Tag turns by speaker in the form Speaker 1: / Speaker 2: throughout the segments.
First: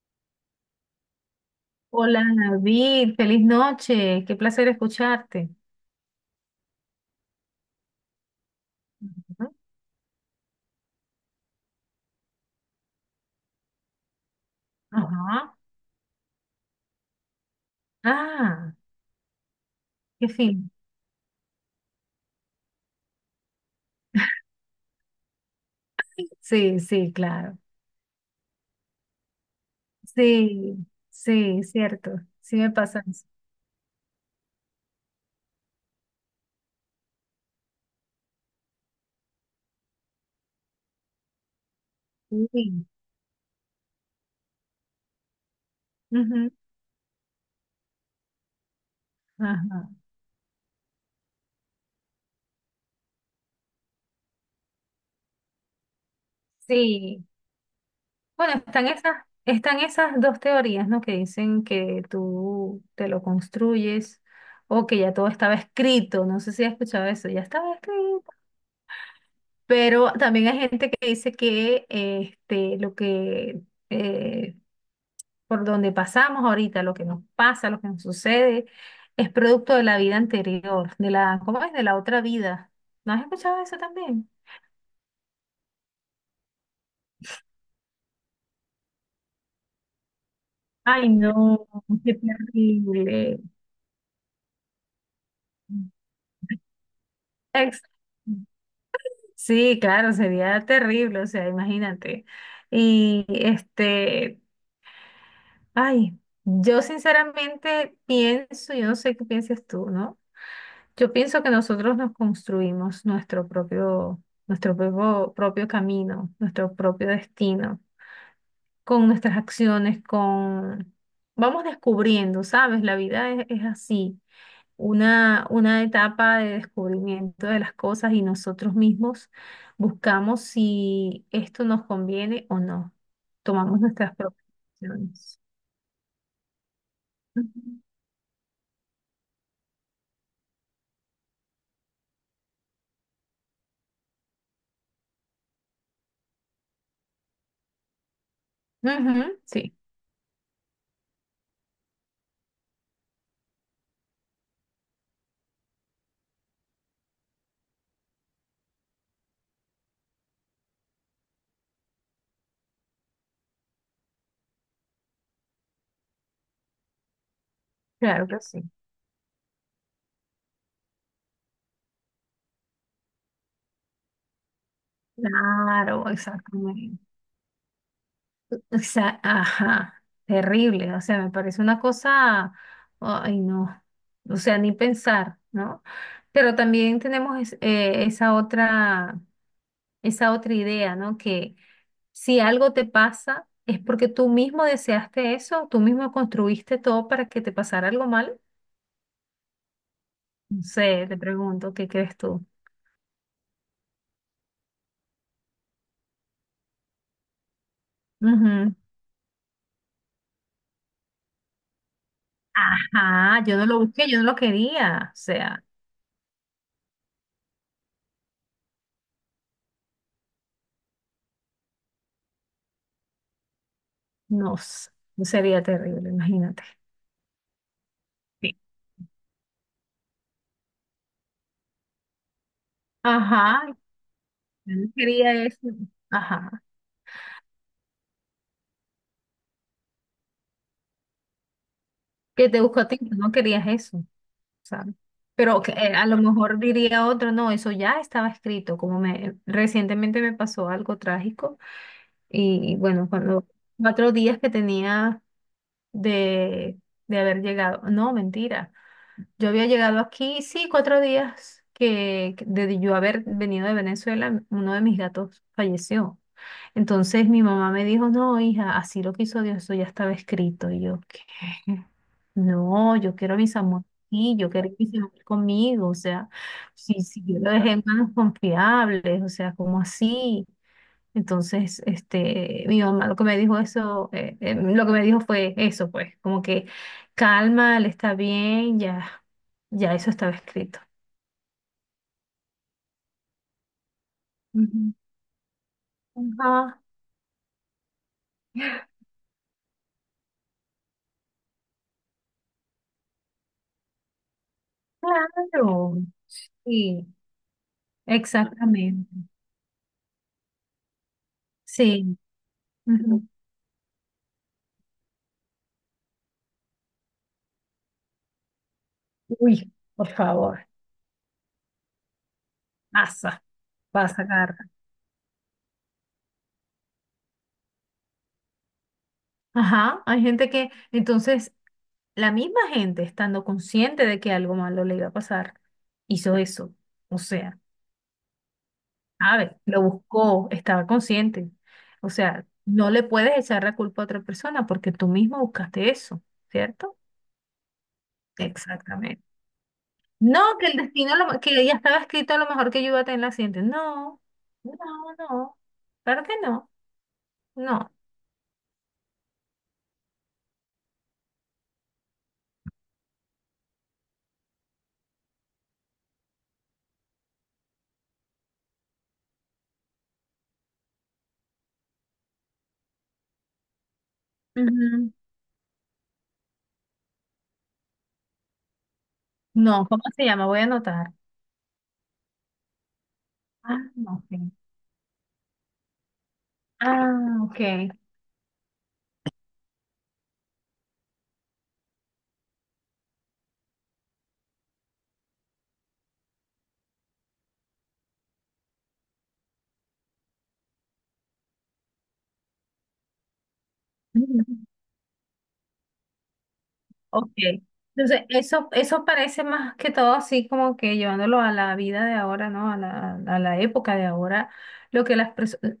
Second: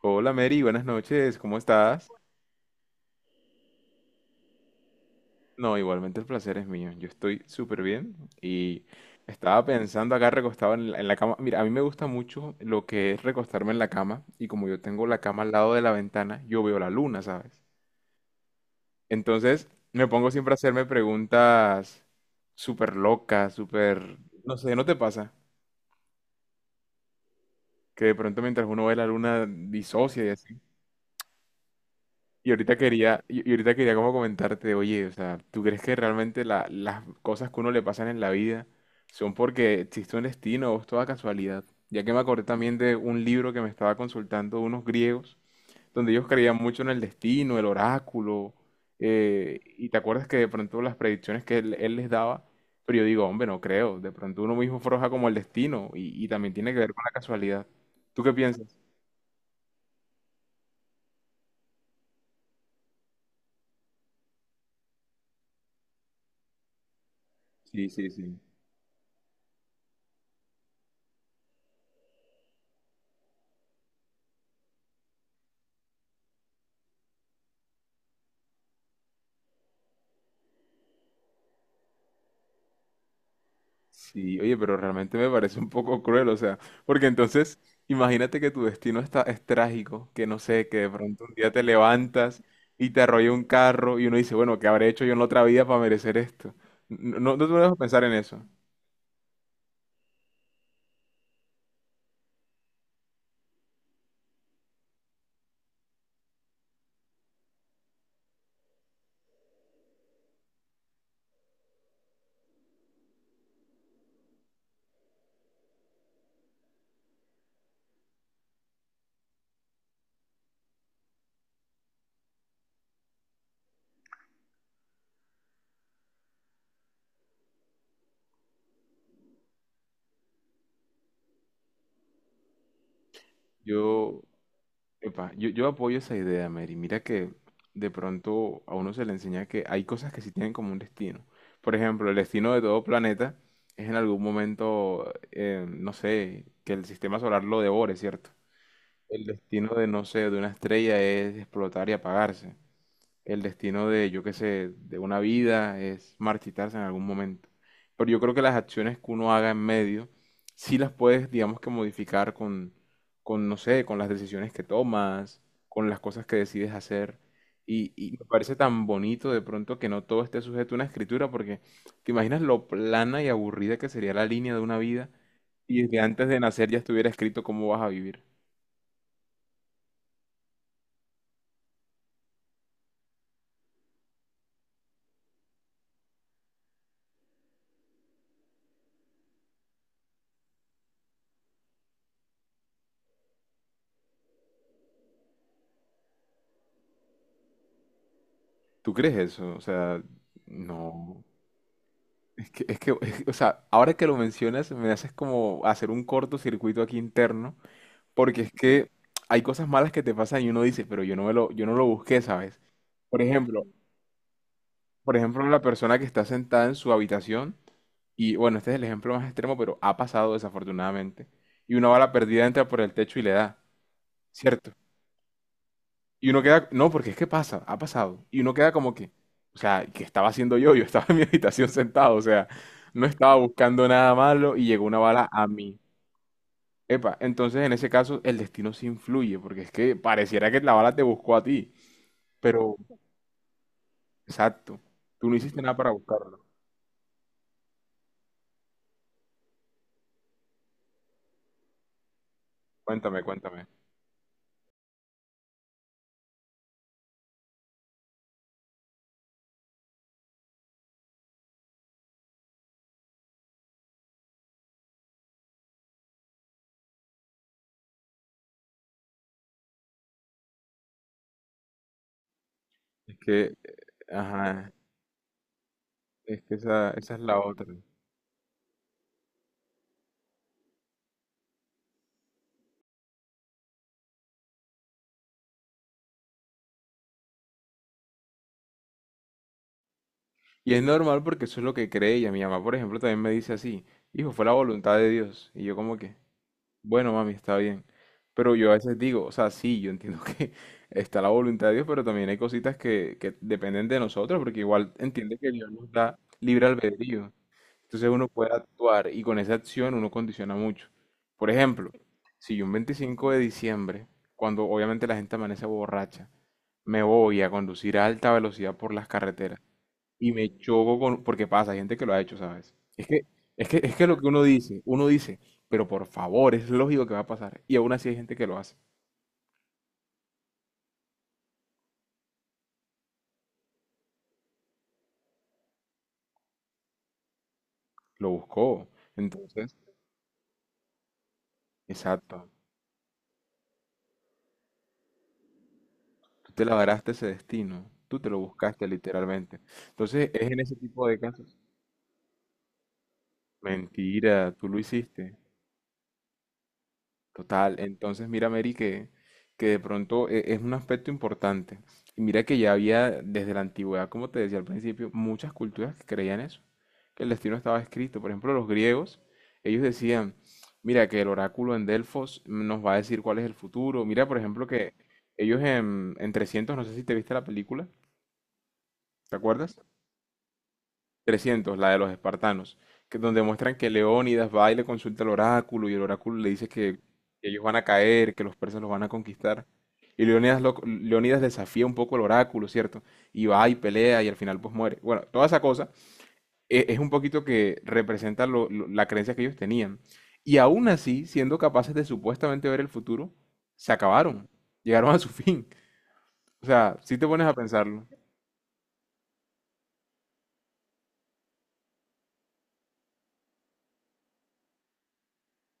Speaker 1: Hola Mary, buenas noches, ¿cómo estás?
Speaker 2: Hola David, feliz noche, qué placer escucharte.
Speaker 1: No, igualmente el placer es mío, yo estoy súper bien y
Speaker 2: Ujú.
Speaker 1: estaba pensando acá recostado en la cama. Mira, a mí me gusta mucho lo que es recostarme en la cama y como yo tengo la cama al
Speaker 2: Ajá.
Speaker 1: lado de la ventana, yo veo la luna, ¿sabes?
Speaker 2: Ah,
Speaker 1: Entonces me
Speaker 2: qué
Speaker 1: pongo siempre a
Speaker 2: fin.
Speaker 1: hacerme preguntas súper locas. No sé, ¿no te pasa?
Speaker 2: Sí, sí, claro.
Speaker 1: Que de pronto mientras uno ve la luna disocia.
Speaker 2: Sí, sí, cierto.
Speaker 1: Y
Speaker 2: Sí me
Speaker 1: ahorita
Speaker 2: pasa
Speaker 1: quería,
Speaker 2: eso.
Speaker 1: y y ahorita quería como comentarte, oye, o sea, ¿tú crees que realmente las cosas que uno le pasan en la vida son porque existe un destino o es toda casualidad? Ya que me acordé también
Speaker 2: Sí.
Speaker 1: de un libro que me estaba consultando unos griegos, donde ellos
Speaker 2: Ujú.
Speaker 1: creían mucho en el destino, el oráculo,
Speaker 2: Ajá.
Speaker 1: y te acuerdas que de pronto las predicciones que él les daba, pero yo digo, hombre, no creo, de pronto uno mismo forja como el destino y también tiene que ver con la
Speaker 2: Sí.
Speaker 1: casualidad. ¿Tú qué
Speaker 2: Bueno,
Speaker 1: piensas?
Speaker 2: están esas dos teorías, ¿no? Que dicen que tú te lo construyes o que ya todo estaba escrito. No sé si has escuchado eso. Ya estaba
Speaker 1: Sí, sí,
Speaker 2: escrito.
Speaker 1: sí.
Speaker 2: Pero también hay gente que dice que este, lo que eh, por donde pasamos ahorita, lo que nos pasa, lo que nos sucede, es producto de la vida anterior, de la, ¿cómo es? De la otra vida. ¿No has escuchado eso también?
Speaker 1: Sí, oye, pero realmente me parece un poco cruel, o sea, porque entonces, imagínate que tu destino es trágico, que no sé, que de
Speaker 2: Ay,
Speaker 1: pronto un día te
Speaker 2: no, qué
Speaker 1: levantas y te arrolla
Speaker 2: terrible.
Speaker 1: un carro y uno dice, bueno, ¿qué habré hecho yo en la otra vida para merecer esto? No, no, no te dejo
Speaker 2: Ex-
Speaker 1: pensar en eso.
Speaker 2: Sí, claro, sería terrible, o sea, imagínate. Y este, ay, yo sinceramente pienso, yo no sé qué piensas tú, ¿no? Yo pienso que nosotros nos construimos nuestro propio camino, nuestro propio destino, con nuestras acciones. Vamos descubriendo, ¿sabes? La vida es así, una etapa de descubrimiento de las cosas y nosotros mismos buscamos si esto nos conviene o no. Tomamos nuestras
Speaker 1: Yo,
Speaker 2: propias
Speaker 1: epa,
Speaker 2: acciones.
Speaker 1: yo, yo apoyo esa idea, Mary. Mira que
Speaker 2: Ujú.
Speaker 1: de pronto a uno se le enseña que hay cosas que sí tienen como un destino. Por ejemplo, el destino de todo planeta es en algún momento, no sé, que el sistema solar lo devore, ¿cierto? El
Speaker 2: Ujú,
Speaker 1: destino
Speaker 2: sí,
Speaker 1: de, no sé, de una estrella es explotar y apagarse. El destino de, yo qué sé, de una vida es marchitarse en algún momento. Pero yo creo que las acciones que uno haga en medio, sí las puedes, digamos que modificar con, no sé, con las decisiones que tomas, con las cosas que decides hacer. Y me
Speaker 2: claro que
Speaker 1: parece
Speaker 2: sí.
Speaker 1: tan bonito de pronto que no todo esté sujeto a una escritura, porque te imaginas lo plana y aburrida que sería la línea de una vida y desde
Speaker 2: Claro,
Speaker 1: antes de nacer ya
Speaker 2: exactamente.
Speaker 1: estuviera escrito cómo vas a vivir.
Speaker 2: O sea, ajá, terrible, o sea, me parece una cosa, ay no, o sea, ni pensar, ¿no? Pero también tenemos esa otra idea, ¿no? Que si algo te pasa es porque tú mismo deseaste eso, tú mismo construiste todo para que te pasara algo mal.
Speaker 1: ¿Tú crees eso? O sea,
Speaker 2: No sé, te
Speaker 1: no.
Speaker 2: pregunto, ¿qué crees tú?
Speaker 1: Es que, o sea, ahora que lo mencionas, me haces como hacer un cortocircuito aquí interno, porque es
Speaker 2: Ujú.
Speaker 1: que hay cosas malas que te pasan y uno dice, pero yo no lo busqué, ¿sabes? Por
Speaker 2: Ah, yo
Speaker 1: ejemplo,
Speaker 2: no lo busqué, yo no lo quería,
Speaker 1: por
Speaker 2: o
Speaker 1: ejemplo, la
Speaker 2: sea,
Speaker 1: persona que está sentada en su habitación, y bueno, este es el ejemplo más extremo, pero ha pasado desafortunadamente, y una bala perdida entra por el techo y le da,
Speaker 2: no,
Speaker 1: ¿cierto?
Speaker 2: sé, sería terrible,
Speaker 1: Y uno
Speaker 2: imagínate.
Speaker 1: queda, no, porque es que pasa, ha pasado. Y uno
Speaker 2: Sí.
Speaker 1: queda como que, o sea, ¿qué estaba haciendo yo? Yo estaba en mi habitación sentado, o sea, no estaba
Speaker 2: Ajá,
Speaker 1: buscando nada malo y
Speaker 2: yo
Speaker 1: llegó
Speaker 2: no
Speaker 1: una bala
Speaker 2: quería
Speaker 1: a
Speaker 2: eso.
Speaker 1: mí.
Speaker 2: Ajá.
Speaker 1: Epa, entonces en ese caso el destino sí influye, porque es que pareciera que la bala te buscó a ti,
Speaker 2: Que te
Speaker 1: pero
Speaker 2: buscó a ti, no querías eso,
Speaker 1: exacto,
Speaker 2: ¿sabes?
Speaker 1: tú no hiciste
Speaker 2: Pero que,
Speaker 1: nada para
Speaker 2: a lo
Speaker 1: buscarla.
Speaker 2: mejor diría otro, no, eso ya estaba escrito, como me recientemente me pasó algo trágico y, bueno,
Speaker 1: Cuéntame,
Speaker 2: cuando
Speaker 1: cuéntame.
Speaker 2: 4 días que tenía de, de haber llegado, no, mentira, yo había llegado aquí, sí, 4 días que de yo haber venido de Venezuela, uno de mis gatos falleció. Entonces mi mamá me dijo, no, hija, así lo quiso Dios, eso ya estaba escrito. Y yo, ¿qué? No, yo
Speaker 1: Es
Speaker 2: quiero a
Speaker 1: que,
Speaker 2: mis amores, sí, yo quiero
Speaker 1: ajá,
Speaker 2: que mis amores conmigo, o sea,
Speaker 1: es que esa,
Speaker 2: si,
Speaker 1: esa es
Speaker 2: si yo
Speaker 1: la
Speaker 2: lo
Speaker 1: otra.
Speaker 2: dejé en manos confiables, o sea, ¿como así? Entonces, este, mi mamá lo que me dijo eso, lo que me dijo fue eso, pues, como que calma, él está bien, ya, ya eso estaba
Speaker 1: Y
Speaker 2: escrito.
Speaker 1: es normal porque eso es lo que cree ella. Mi mamá, por ejemplo, también me dice así, hijo, fue la
Speaker 2: Ujú.
Speaker 1: voluntad de Dios. Y yo como que.
Speaker 2: Ajá,
Speaker 1: Bueno, mami, está bien. Pero yo a veces digo, o sea, sí, yo entiendo que está la voluntad de Dios, pero también hay cositas que dependen de nosotros, porque igual entiende que Dios nos
Speaker 2: claro,
Speaker 1: da libre
Speaker 2: sí,
Speaker 1: albedrío. Entonces uno puede
Speaker 2: exactamente,
Speaker 1: actuar y con esa acción uno condiciona mucho. Por ejemplo,
Speaker 2: sí.
Speaker 1: si yo un
Speaker 2: Ujú.
Speaker 1: 25 de diciembre, cuando obviamente la gente amanece borracha, me voy a conducir a alta velocidad por las carreteras,
Speaker 2: Uy, por
Speaker 1: y me
Speaker 2: favor,
Speaker 1: choco con, porque pasa, hay gente que lo ha hecho, ¿sabes? Es que,
Speaker 2: pasa,
Speaker 1: es que, es que lo que
Speaker 2: pasa,
Speaker 1: uno
Speaker 2: Carla.
Speaker 1: dice, uno dice, pero por favor, es lógico que va a pasar. Y aún así hay gente que lo hace,
Speaker 2: Ajá, hay gente que, entonces, la misma gente, estando consciente de que algo malo le iba a pasar, hizo eso. O sea,
Speaker 1: lo buscó.
Speaker 2: sabe,
Speaker 1: Entonces,
Speaker 2: lo buscó, estaba consciente. O sea,
Speaker 1: exacto,
Speaker 2: no le puedes echar la culpa a otra persona porque tú mismo buscaste eso,
Speaker 1: tú te
Speaker 2: ¿cierto?
Speaker 1: labraste ese destino, tú te lo buscaste
Speaker 2: Exactamente.
Speaker 1: literalmente. Entonces,
Speaker 2: No,
Speaker 1: es en
Speaker 2: que
Speaker 1: ese
Speaker 2: el
Speaker 1: tipo
Speaker 2: destino,
Speaker 1: de casos.
Speaker 2: que ya estaba escrito a lo mejor que yo iba a tener la accidente. No,
Speaker 1: Mentira, tú
Speaker 2: no,
Speaker 1: lo hiciste.
Speaker 2: no. Claro que no,
Speaker 1: Total,
Speaker 2: no.
Speaker 1: entonces mira, Mary, que de pronto es un aspecto importante. Y mira que ya había desde la antigüedad, como te decía al principio, muchas culturas que creían eso, que el destino estaba escrito. Por ejemplo, los griegos, ellos decían, mira que el oráculo en Delfos nos va a decir cuál es el futuro. Mira, por ejemplo, que
Speaker 2: Ujú.
Speaker 1: ellos en 300, no sé si te viste la película, ¿te acuerdas?
Speaker 2: No, ¿cómo se llama? Voy a anotar.
Speaker 1: 300, la de los espartanos, que donde muestran
Speaker 2: Ah,
Speaker 1: que
Speaker 2: no, ok.
Speaker 1: Leónidas va y le consulta al oráculo y el oráculo le dice que
Speaker 2: Ah, ok.
Speaker 1: ellos van a caer, que los persas los van a conquistar. Y Leónidas, Leónidas desafía un poco el oráculo, ¿cierto? Y va y pelea y al final pues muere. Bueno, toda esa cosa es un poquito que representa la creencia que ellos tenían. Y aún así, siendo capaces de supuestamente ver el futuro, se acabaron,
Speaker 2: Ujú.
Speaker 1: llegaron a su fin. O sea, si te
Speaker 2: Ok.
Speaker 1: pones a pensarlo,
Speaker 2: Entonces, eso parece más que todo así como que llevándolo a la vida de ahora, ¿no? A la época de ahora, lo que las personas,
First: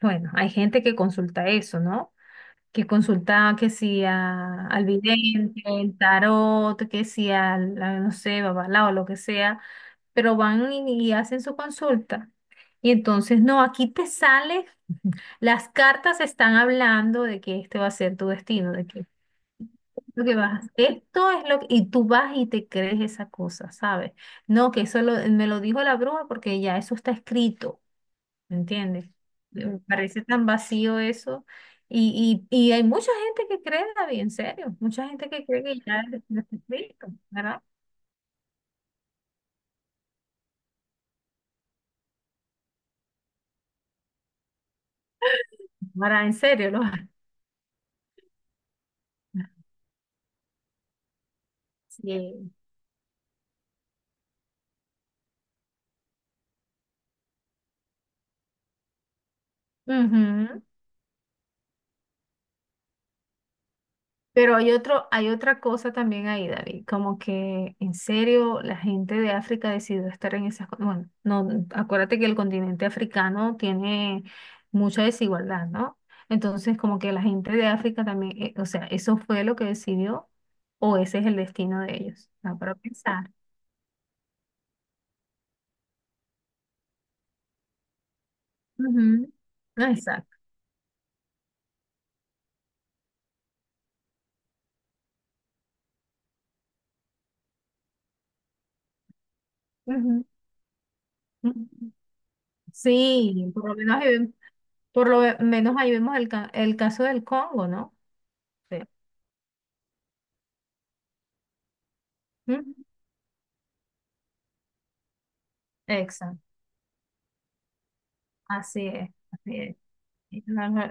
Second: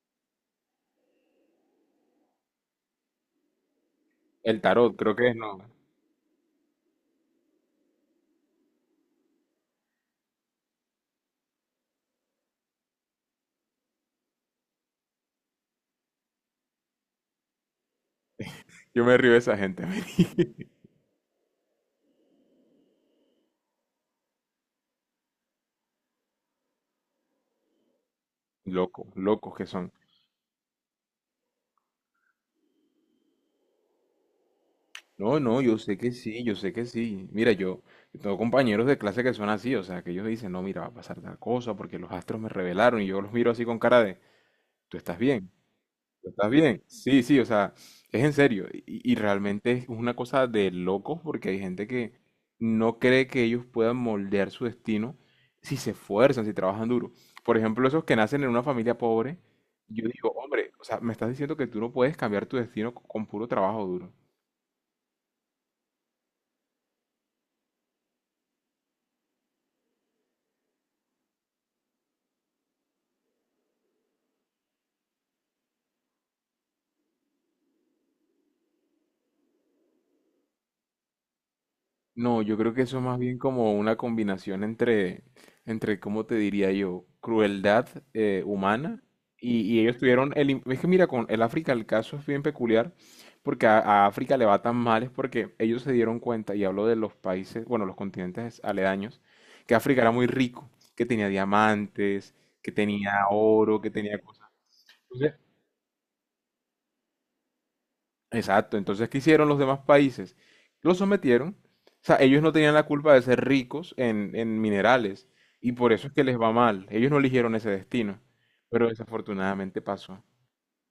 Speaker 2: bueno, hay gente que consulta eso, ¿no? Que consulta que si
Speaker 1: el
Speaker 2: al
Speaker 1: tarot creo que es no.
Speaker 2: vidente, el tarot, que si al, a, no sé, babalao, lo que sea, pero van y hacen su consulta. Y entonces, no, aquí te sale, las cartas están hablando de que este va a ser tu destino, de
Speaker 1: Yo
Speaker 2: que
Speaker 1: me río de esa gente.
Speaker 2: lo que vas, esto es lo que, y tú vas y te crees esa cosa, ¿sabes? No, que eso me lo dijo la bruja porque ya eso está escrito, ¿me
Speaker 1: Locos,
Speaker 2: entiendes?
Speaker 1: locos que
Speaker 2: Me
Speaker 1: son.
Speaker 2: parece tan vacío eso. Y hay mucha gente que cree, David, en serio, mucha gente
Speaker 1: No,
Speaker 2: que
Speaker 1: no,
Speaker 2: cree
Speaker 1: yo
Speaker 2: que
Speaker 1: sé
Speaker 2: ya
Speaker 1: que sí,
Speaker 2: está
Speaker 1: yo sé que
Speaker 2: escrito,
Speaker 1: sí. Mira,
Speaker 2: ¿verdad?
Speaker 1: yo tengo compañeros de clase que son así, o sea, que ellos dicen, no, mira, va a pasar tal cosa porque los astros me revelaron y yo los miro así con cara de, tú estás bien,
Speaker 2: Para,
Speaker 1: tú
Speaker 2: en
Speaker 1: estás
Speaker 2: serio, lo
Speaker 1: bien. Sí, sí, o sea, es en serio. Y realmente es una cosa de locos porque hay gente que
Speaker 2: Sí.
Speaker 1: no cree que ellos puedan moldear su destino si se esfuerzan, si trabajan duro. Por ejemplo, esos que nacen en una familia pobre, yo digo,
Speaker 2: Ujú.
Speaker 1: hombre, o sea, me estás diciendo que tú no puedes cambiar tu destino con puro trabajo duro.
Speaker 2: Pero hay otro, hay otra cosa también ahí, David, como que en serio la gente de África decidió estar en esas, bueno, no, acuérdate que el continente africano tiene mucha desigualdad, ¿no? Entonces, como que la gente de África también, o sea, eso fue lo que decidió o ese es el destino de ellos,
Speaker 1: No, yo
Speaker 2: ¿no?
Speaker 1: creo
Speaker 2: Para
Speaker 1: que eso es más
Speaker 2: pensar.
Speaker 1: bien como una combinación entre, ¿cómo te diría yo? Crueldad humana
Speaker 2: Ujú,
Speaker 1: y
Speaker 2: no,
Speaker 1: ellos tuvieron
Speaker 2: exacto.
Speaker 1: el... im- Es que mira, con el África el caso es bien peculiar porque a África le va tan mal es porque ellos se dieron cuenta, y hablo de los países, bueno, los continentes aledaños, que África era muy rico, que tenía
Speaker 2: Ujú, ujú.
Speaker 1: diamantes, que tenía
Speaker 2: Sí, por lo
Speaker 1: oro, que
Speaker 2: menos
Speaker 1: tenía
Speaker 2: ahí,
Speaker 1: cosas. Entonces,
Speaker 2: menos ahí vemos el caso del Congo, ¿no?
Speaker 1: exacto,
Speaker 2: Sí.
Speaker 1: entonces, ¿qué hicieron los demás países? Los sometieron, o sea, ellos no tenían la
Speaker 2: Ujú,
Speaker 1: culpa de ser ricos en minerales y por eso es que les
Speaker 2: exacto.
Speaker 1: va mal, ellos no eligieron ese destino,
Speaker 2: Así
Speaker 1: pero
Speaker 2: es, así es.
Speaker 1: desafortunadamente pasó.
Speaker 2: No, no,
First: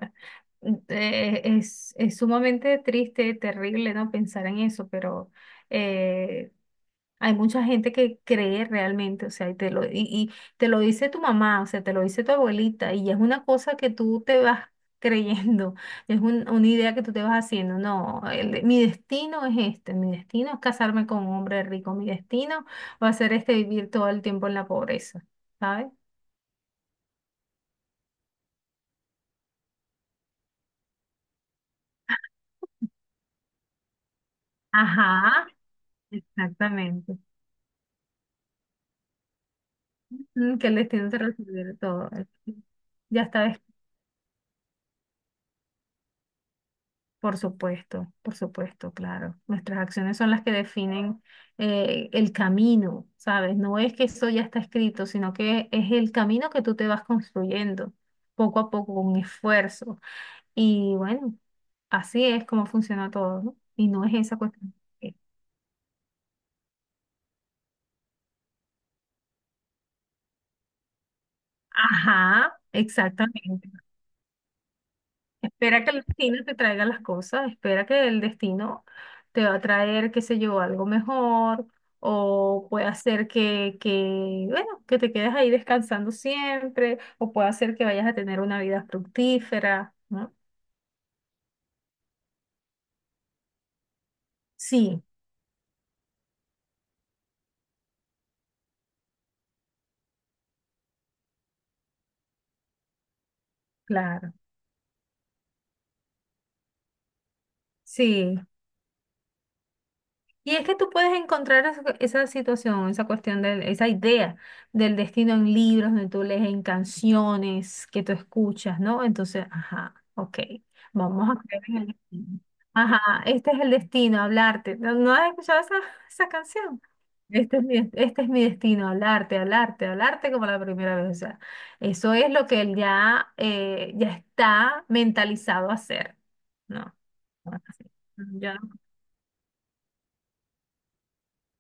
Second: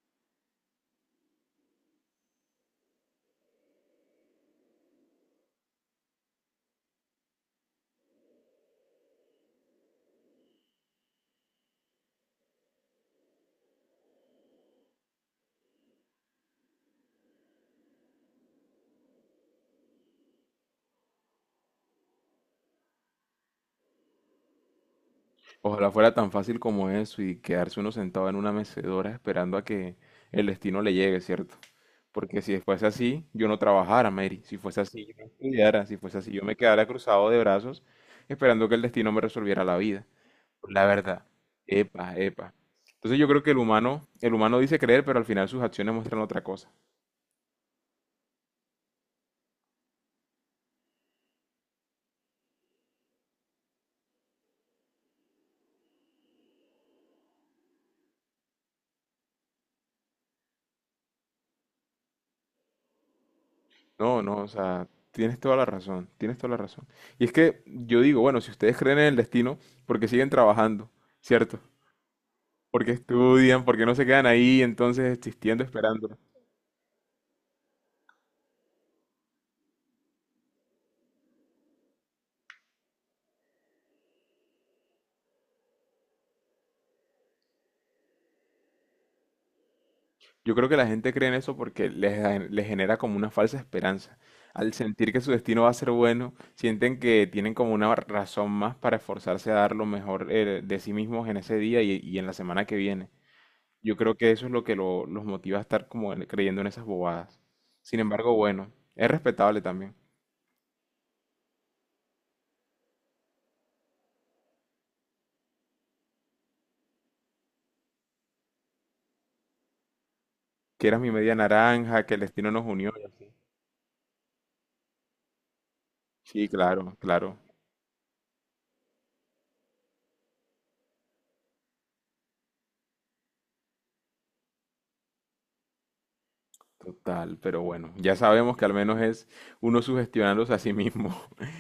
Speaker 2: es sumamente triste, terrible, ¿no? Pensar en eso, pero eh, hay mucha gente que cree realmente, o sea, y te lo dice tu mamá, o sea, te lo dice tu abuelita, y es una cosa que tú te vas creyendo, es una idea que tú te vas haciendo, no, mi destino es este, mi destino es casarme con un hombre rico, mi destino va a ser este vivir todo el tiempo en la pobreza, ¿sabes?
Speaker 1: Ojalá fuera tan fácil como eso y quedarse uno sentado en una mecedora esperando a que el destino le llegue, ¿cierto? Porque si fuese así, yo no trabajara, Mary, si fuese así, yo no
Speaker 2: Ajá,
Speaker 1: estudiara, si fuese así, yo me quedara
Speaker 2: exactamente.
Speaker 1: cruzado de brazos esperando que el destino me resolviera la vida.
Speaker 2: Mm, que el
Speaker 1: La
Speaker 2: destino se
Speaker 1: verdad.
Speaker 2: resolviera todo.
Speaker 1: Epa, epa. Entonces
Speaker 2: Ya
Speaker 1: yo creo
Speaker 2: está,
Speaker 1: que el humano, el humano dice creer, pero al final sus acciones muestran otra cosa.
Speaker 2: por supuesto, claro. Nuestras acciones son las que definen el camino, ¿sabes? No es que eso ya está escrito, sino que es el camino que tú te vas construyendo poco a poco con esfuerzo. Y bueno, así es como funciona todo, ¿no? Y no es
Speaker 1: No,
Speaker 2: esa
Speaker 1: no, o
Speaker 2: cuestión.
Speaker 1: sea,
Speaker 2: Eh,
Speaker 1: tienes toda la razón, tienes toda la razón. Y es que yo digo, bueno, si ustedes creen en el destino, porque siguen trabajando, ¿cierto?
Speaker 2: Ajá,
Speaker 1: Porque estudian,
Speaker 2: exactamente.
Speaker 1: porque no se quedan ahí entonces existiendo,
Speaker 2: Espera que el
Speaker 1: esperando.
Speaker 2: destino te traiga las cosas, espera que el destino te va a traer, qué sé yo, algo mejor o puede hacer que, bueno, que te quedes ahí descansando siempre o puede hacer que vayas a tener una vida fructífera, ¿no?
Speaker 1: Yo creo que la gente cree en eso porque les genera como una falsa esperanza. Al
Speaker 2: Sí,
Speaker 1: sentir que su destino va a ser bueno, sienten que tienen como una razón más para esforzarse a dar lo mejor de sí mismos en ese día y en la semana que viene. Yo creo que
Speaker 2: claro,
Speaker 1: eso es lo que los motiva a estar como creyendo en esas bobadas. Sin embargo,
Speaker 2: sí.
Speaker 1: bueno, es respetable también.
Speaker 2: Y es que tú puedes encontrar esa situación, esa cuestión, esa idea del destino en libros, donde tú lees en canciones que tú escuchas, ¿no? Entonces, ajá, ok,
Speaker 1: Que eras mi
Speaker 2: vamos
Speaker 1: media
Speaker 2: a creer en el
Speaker 1: naranja, que el
Speaker 2: destino.
Speaker 1: destino nos unió
Speaker 2: Ajá,
Speaker 1: y así.
Speaker 2: este es el destino, hablarte. ¿No, no has escuchado esa
Speaker 1: Sí,
Speaker 2: canción?
Speaker 1: claro, claro.
Speaker 2: Este es mi destino, hablarte, hablarte, hablarte como la primera vez. O sea, eso es lo que él ya está mentalizado a hacer, ¿no?
Speaker 1: Total,
Speaker 2: No
Speaker 1: pero
Speaker 2: así.
Speaker 1: bueno, ya sabemos que al menos es uno sugestionándose a sí mismo.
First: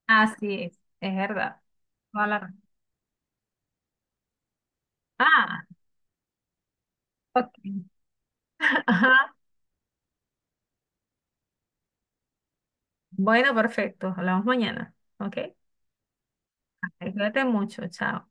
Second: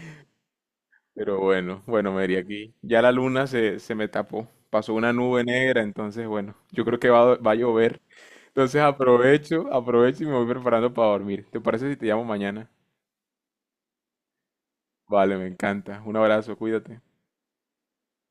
Speaker 2: Así es
Speaker 1: Pero
Speaker 2: verdad.
Speaker 1: bueno, bueno,
Speaker 2: Toda
Speaker 1: Mary,
Speaker 2: la razón.
Speaker 1: aquí ya la luna se me tapó. Pasó una nube
Speaker 2: Ah,
Speaker 1: negra, entonces bueno, yo creo que va
Speaker 2: ok.
Speaker 1: a llover. Entonces
Speaker 2: Ajá.
Speaker 1: aprovecho y me voy preparando para dormir. ¿Te parece si te llamo mañana?
Speaker 2: Bueno, perfecto. Hablamos mañana.
Speaker 1: Vale,
Speaker 2: Ok.
Speaker 1: me encanta. Un abrazo, cuídate.
Speaker 2: Cuídate mucho. Chao.